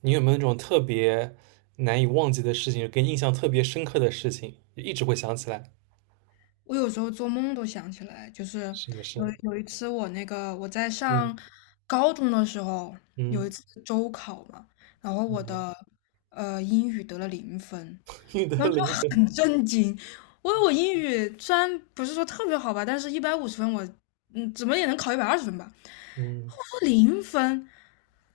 你有没有那种特别难以忘记的事情，给你印象特别深刻的事情，就一直会想起来？我有时候做梦都想起来，就是什么有事？有一次我那个我在嗯上高中的时候，有嗯，一次周考嘛，然后我的 英语得了零分，你的然后就灵魂，很震惊。我英语虽然不是说特别好吧，但是150分我，怎么也能考120分吧。我嗯说零分，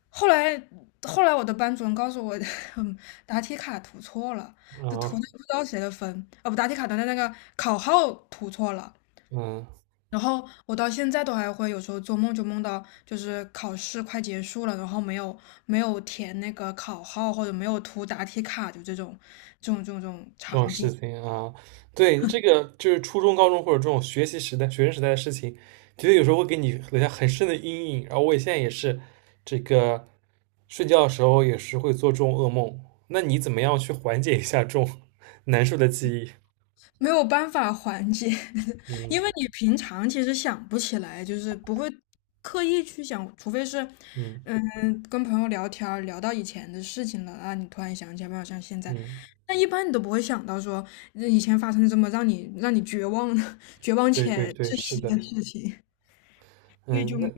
后来后来我的班主任告诉我，嗯答题卡涂错了，就涂啊的不知道谁的分，啊不，答题卡的那个考号涂错了。嗯，然后我到现在都还会有时候做梦就梦到，就是考试快结束了，然后没有填那个考号或者没有涂答题卡，就这种这种场事景。情啊，对，这个就是初中、高中或者这种学习时代、学生时代的事情，觉得有时候会给你留下很深的阴影。然后我也现在也是，这个睡觉的时候也是会做这种噩梦。那你怎么样去缓解一下这种 难受的记忆？没有办法缓解，嗯因为你平常其实想不起来，就是不会刻意去想，除非是，嗯嗯，跟朋友聊天儿聊到以前的事情了啊，你突然想起来，没有像现在，嗯。但一般你都不会想到说以前发生这么让你绝望的 绝望对对且对，窒是息的，的事情，所以就嗯，那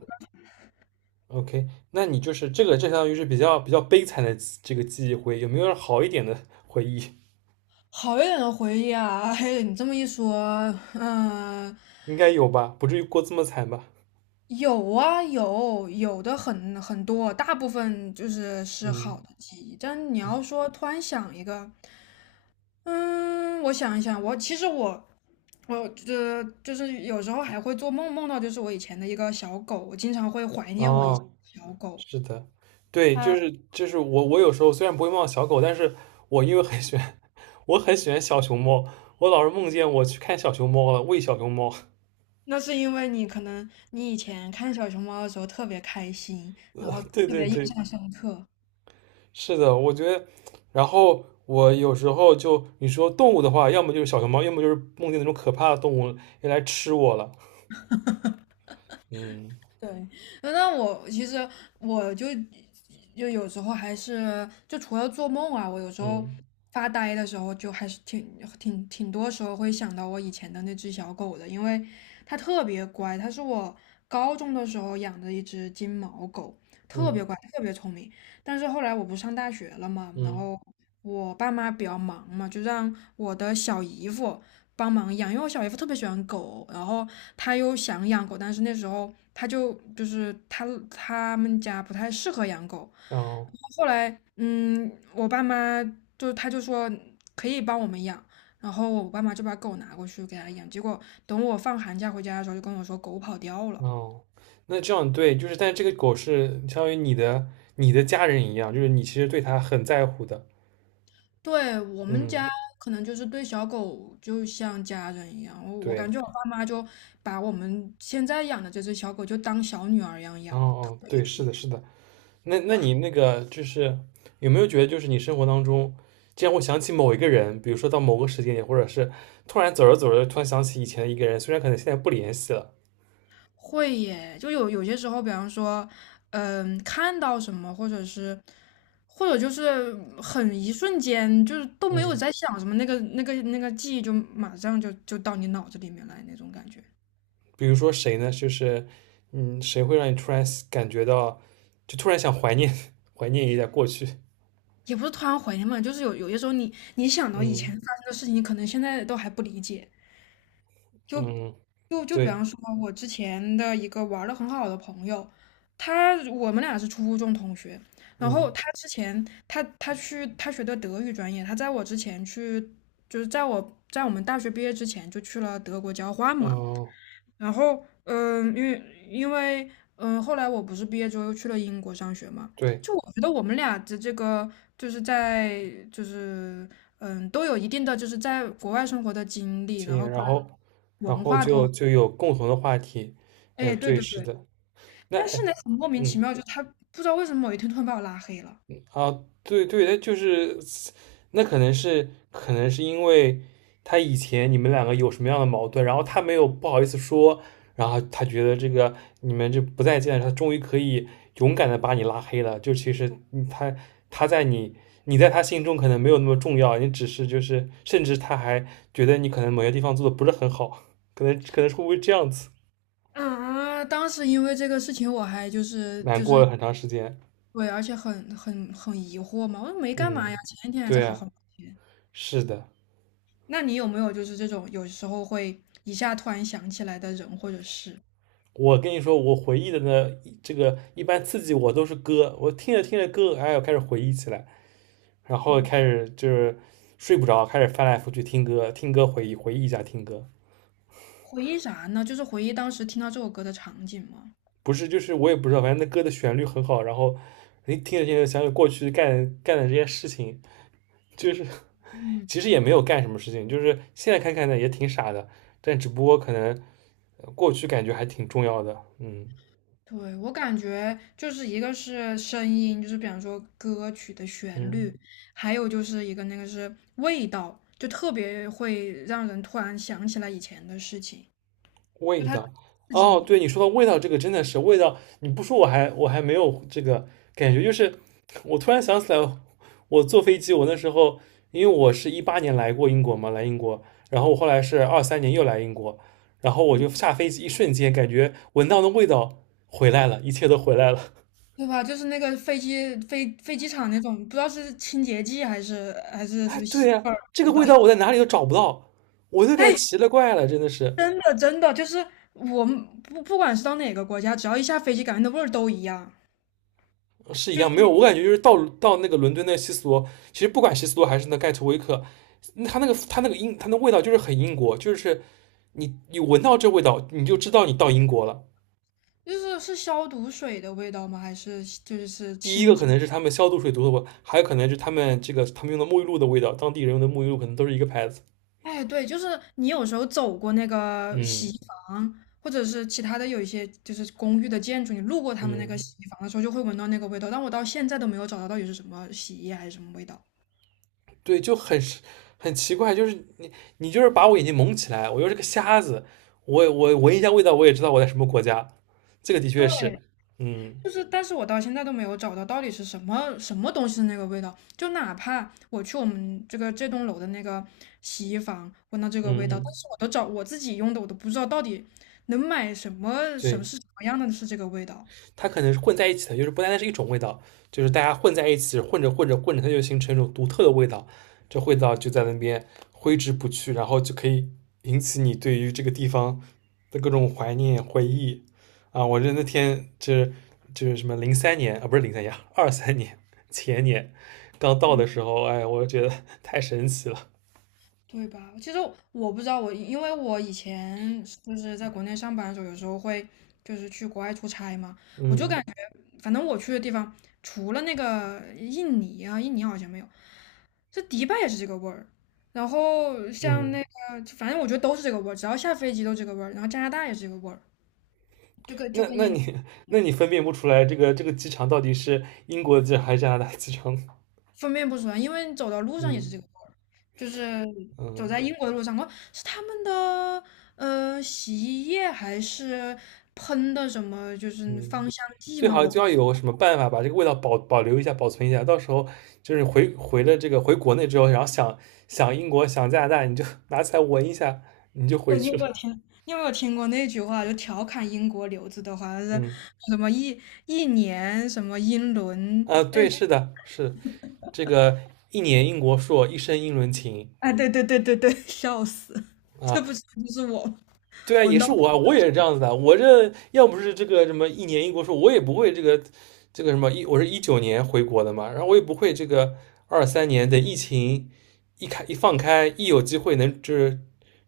OK，那你就是这个，这相当于是比较悲惨的这个记忆回忆，有没有好一点的 回忆？好一点的回忆啊。嘿，你这么一说，嗯、应该有吧，不至于过这么惨吧？有啊，有的很多，大部分就是嗯，好的记忆。但你嗯要说突然想一个，嗯，我想一想，我其实我我呃就是有时候还会做梦，梦到就是我以前的一个小狗，我经常会怀念我以前哦，的小狗。是的，对，它就是我有时候虽然不会梦到小狗，但是我因为很喜欢，我很喜欢小熊猫，我老是梦见我去看小熊猫了，喂小熊猫。那是因为你可能你以前看小熊猫的时候特别开心，然后对特对别印对，象深刻。是的，我觉得，然后我有时候就你说动物的话，要么就是小熊猫，要么就是梦见那种可怕的动物要来吃我了。嗯对，那我其实我就就有时候还是就除了做梦啊，我有时候嗯发呆的时候就还是挺多时候会想到我以前的那只小狗的，因为它特别乖，它是我高中的时候养的一只金毛狗，特别嗯乖，特别聪明。但是后来我不上大学了嘛，然嗯，后我爸妈比较忙嘛，就让我的小姨夫帮忙养，因为我小姨夫特别喜欢狗，然后他又想养狗，但是那时候他就就是他他们家不太适合养狗。然哦后后来，我爸妈就他就说可以帮我们养，然后我爸妈就把狗拿过去给他养。结果等我放寒假回家的时候，就跟我说狗跑掉了。哦，那这样对，就是但这个狗是相当于你的家人一样，就是你其实对它很在乎的。对，我们家嗯，可能就是对小狗就像家人一样，我对，感觉我爸妈就把我们现在养的这只小狗就当小女儿一样哦养。哦，对，是的，是的。那你那个就是有没有觉得，就是你生活当中竟然会想起某一个人，比如说到某个时间点，或者是突然走着走着，突然想起以前的一个人，虽然可能现在不联系了，会耶，就有些时候，比方说，看到什么，或者就是很一瞬间，就是都没有嗯，在想什么，那个记忆就马上就到你脑子里面来那种感觉，比如说谁呢？就是嗯，谁会让你突然感觉到，就突然想怀念 怀念一下过去？也不是突然怀念嘛，就是有些时候你想到以前嗯发生的事情，你可能现在都还不理解。嗯，就比对，方说，我之前的一个玩的很好的朋友，我们俩是初中同学，然后嗯他之前他他去他学的德语专业，他在我之前去，就是在我们大学毕业之前就去了德国交换嘛，哦，然后因为后来我不是毕业之后又去了英国上学嘛，对，就我觉得我们俩的这个就是在就是嗯、都有一定的就是在国外生活的经历，经然后验然跟后然文后化都。就有共同的话题，哎，哎，对对，对是对，的，那但哎是呢，很莫名其嗯。妙，就他不知道为什么某一天突然把我拉黑了啊，对对，他就是那可能是因为他以前你们两个有什么样的矛盾，然后他没有不好意思说，然后他觉得这个你们就不再见，他终于可以勇敢的把你拉黑了。就其实你他他在你你在他心中可能没有那么重要，你只是就是甚至他还觉得你可能某些地方做的不是很好，可能是会不会这样子啊！当时因为这个事情，我还就是难就过是了很长时间。对，而且很疑惑嘛，我说没干嘛呀，嗯，前一天还在对好好啊，聊天。是的。那你有没有就是这种有时候会一下突然想起来的人或者事？我跟你说，我回忆的呢，这个一般刺激我都是歌，我听着听着歌，哎，我开始回忆起来，然后开嗯始就是睡不着，开始翻来覆去听歌，听歌回忆回忆一下听歌，回忆啥呢？就是回忆当时听到这首歌的场景吗？不是就是我也不知道，反正那歌的旋律很好，然后你听着听着想起过去干的这些事情，就是嗯。其实也没有干什么事情，就是现在看看呢也挺傻的，但只不过可能过去感觉还挺重要的，嗯对，我感觉就是一个是声音，就是比方说歌曲的旋嗯律，还有就是一个是味道，就特别会让人突然想起来以前的事情，就味它道，刺激哦，你，对，你说到味道，这个真的是味道，你不说我还没有这个感觉，就是我突然想起来，我坐飞机，我那时候因为我是一八年来过英国嘛，来英国，然后我后来是二三年又来英国，然后我就嗯，下飞机一瞬间感觉闻到的味道回来了，一切都回来了。对吧？就是那个飞机飞飞机场那种，不知道是清洁剂还是什哎，么对吸呀，味儿这个味道。味道我在 哪里都找不到，我都该哎，奇了怪了，真的是。真的真的，就是我们不管是到哪个国家，只要一下飞机，感觉那味儿都一样，是一就样，没有，是我感觉就是到那个伦敦那个西斯罗，其实不管西斯罗还是那盖特威克，那它那个它那个英它那味道就是很英国，就是你闻到这味道，你就知道你到英国了。就是消毒水的味道吗？还是就是第一清个可洁？能是他们消毒水毒的味，还有可能是他们用的沐浴露的味道，当地人用的沐浴露可能都是一个牌子。哎，对，就是你有时候走过那个洗嗯衣房，或者是其他的有一些就是公寓的建筑，你路过他们那个嗯，洗衣房的时候，就会闻到那个味道。但我到现在都没有找到到底是什么洗衣液还是什么味道。对，就很奇怪，就是你就是把我眼睛蒙起来，我又是个瞎子，我闻一下味道，我也知道我在什么国家。这个的确对，是，嗯就是，但是我到现在都没有找到到底是什么什么东西的那个味道。就哪怕我去我们这栋楼的那个洗衣房闻到这个味嗯道，但嗯，是我都找我自己用的，我都不知道到底能买什么什么对。是什么样的是这个味道。它可能是混在一起的，就是不单单是一种味道，就是大家混在一起，混着混着混着，它就形成一种独特的味道，这味道就在那边挥之不去，然后就可以引起你对于这个地方的各种怀念回忆啊！我这那天就是就是什么零三年啊，不是零三年，二三年前年刚到嗯。的时候，哎，我觉得 太神奇了，对吧？其实我不知道，我因为我以前就是在国内上班的时候，有时候会就是去国外出差嘛，我就嗯感反正我去的地方，除了那个印尼啊，印尼好像没有，这迪拜也是这个味儿。然后像嗯。那个，反正我觉得都是这个味儿，只要下飞机都这个味儿。然后加拿大也是这个味儿，就跟就那跟那印。你那你分辨不出来这个机场到底是英国的机场还是加拿大机场？分辨不出来，因为走到路上也是嗯这个味儿，就是走嗯，在英国的路上，我是他们的洗衣液还是喷的什么，就是嗯，芳香剂最吗？好我就不，要有什么办法把这个味道保留一下、保存一下。到时候就是回回了这个回国内之后，然后想想英国、想加拿大，你就 拿起来闻一下，你就回对，你有去了。没有听？你有没有听过那句话？就调侃英国留子的话，是嗯，什么一年什么英伦？啊，哎对，是的，是这个一年英国硕，一生英伦情哎，对对对对对，笑死！这啊。不是就是我吗对啊，闻也到？是我啊，我也是这样子的。我这要不是这个什么一年一国说，我也不会这个这个什么一，我是19年回国的嘛，然后我也不会这个二三年的疫情一开一放开，一有机会能就是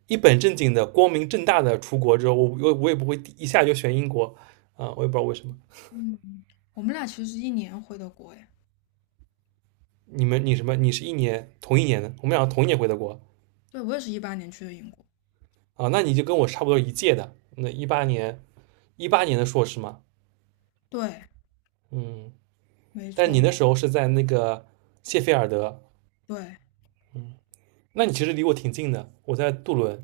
一本正经的、光明正大的出国之后，我也不会一下就选英国啊，我也不知道为什么。嗯，我们俩其实是一年回的国哎，你什么？你是一年同一年的，我们俩同一年回的国对，我也是18年去的英国，啊，那你就跟我差不多一届的，那一八年的硕士嘛，对，嗯。没但错你那没。时候是在那个谢菲尔德，对，那你其实离我挺近的，我在杜伦，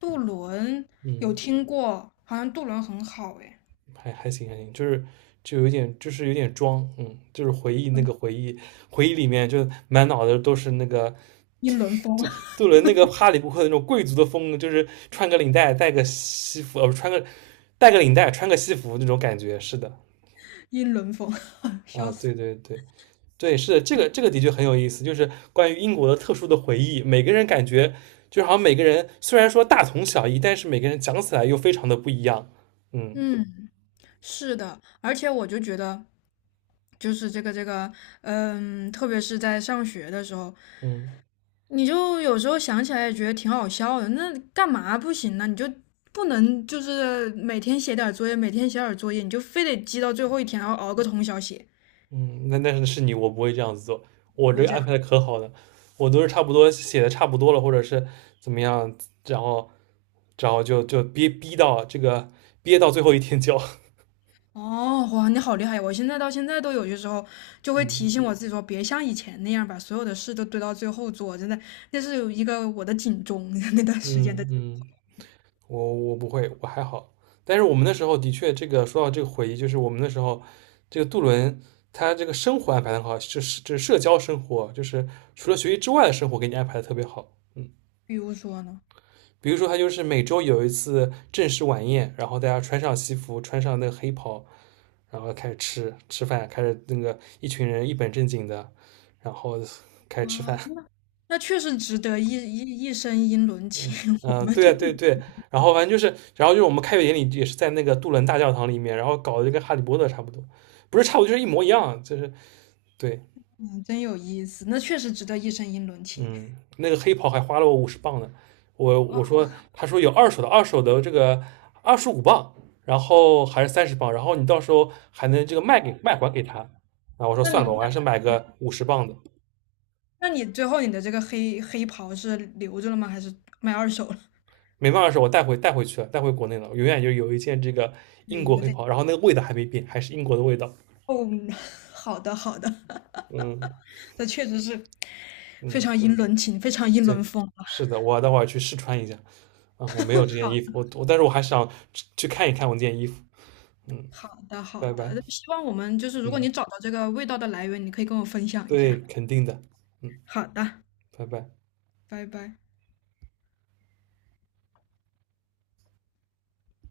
渡轮有嗯，听过，好像渡轮很好诶，还行还行，就是就有点就是有点装，嗯，就是回忆那个回忆回忆里面就满脑子都是那个英伦风，杜 杜伦那个哈利波特那种贵族的风就是穿个领带带个西服，不穿个带个领带穿个西服那种感觉，是的，英伦风，啊，笑死。对对对，对，是的，这个的确很有意思，就是关于英国的特殊的回忆。每个人感觉就好像每个人虽然说大同小异，但是每个人讲起来又非常的不一样。嗯嗯，是的，而且我就觉得，就是这个，特别是在上学的时候，嗯你就有时候想起来也觉得挺好笑的。那干嘛不行呢？你就不能就是每天写点儿作业，每天写点儿作业，你就非得积到最后一天，然后熬个通宵写，嗯，那是你，我不会这样子做，我不这会个这安样。排的可好了，我都是差不多写的差不多了，或者是怎么样，然后然后就憋逼到这个憋到最后一天交。哦，哇，你好厉害！我现在到现在都有些时候就会提嗯醒我自己说，别像以前那样把所有的事都堆到最后做，真的，那是有一个我的警钟。那段时间的，嗯嗯，我不会，我还好。但是我们那时候的确，这个说到这个回忆，就是我们那时候，这个杜伦他这个生活安排的很好，就是社交生活，就是除了学习之外的生活给你安排的特别好。嗯，比如说呢，比如说他就是每周有一次正式晚宴，然后大家穿上西服，穿上那个黑袍，然后开始吃饭，开始那个一群人一本正经的，然后开始吃哇，饭。那确实值得一身英伦嗯情，嗯 我们就对对对，然后反正就是，然后就是我们开学典礼也是在那个杜伦大教堂里面，然后搞得就跟哈利波特差不多，不是差不多就是一模一样，就是对，嗯，真有意思，那确实值得一身英伦情。嗯，那个黑袍还花了我五十磅呢，我哇，我说他说有二手的，二手的这个25磅，然后还是30磅，然后你到时候还能这个卖给卖还给他，啊，我说那算了吧，你我那还是买个五十磅的，那你最后你的这个黑袍是留着了吗？还是卖二手了？没办法，说我带回去了，带回国内了，永远就有一件这个英对，国有黑点袍，然后那个味道还没变，还是英国的味道，哦，好的好的，嗯这确实是非嗯。常英伦情，非常英伦对，风。是的，我待会儿去试穿一下。啊，我没有这件衣服，好但是我还想去看一看我这件衣服。嗯，好的好拜拜。的，希望我们就是如果嗯，你找到这个味道的来源，你可以跟我分享一对，下。肯定的。嗯，好的，拜拜。拜拜。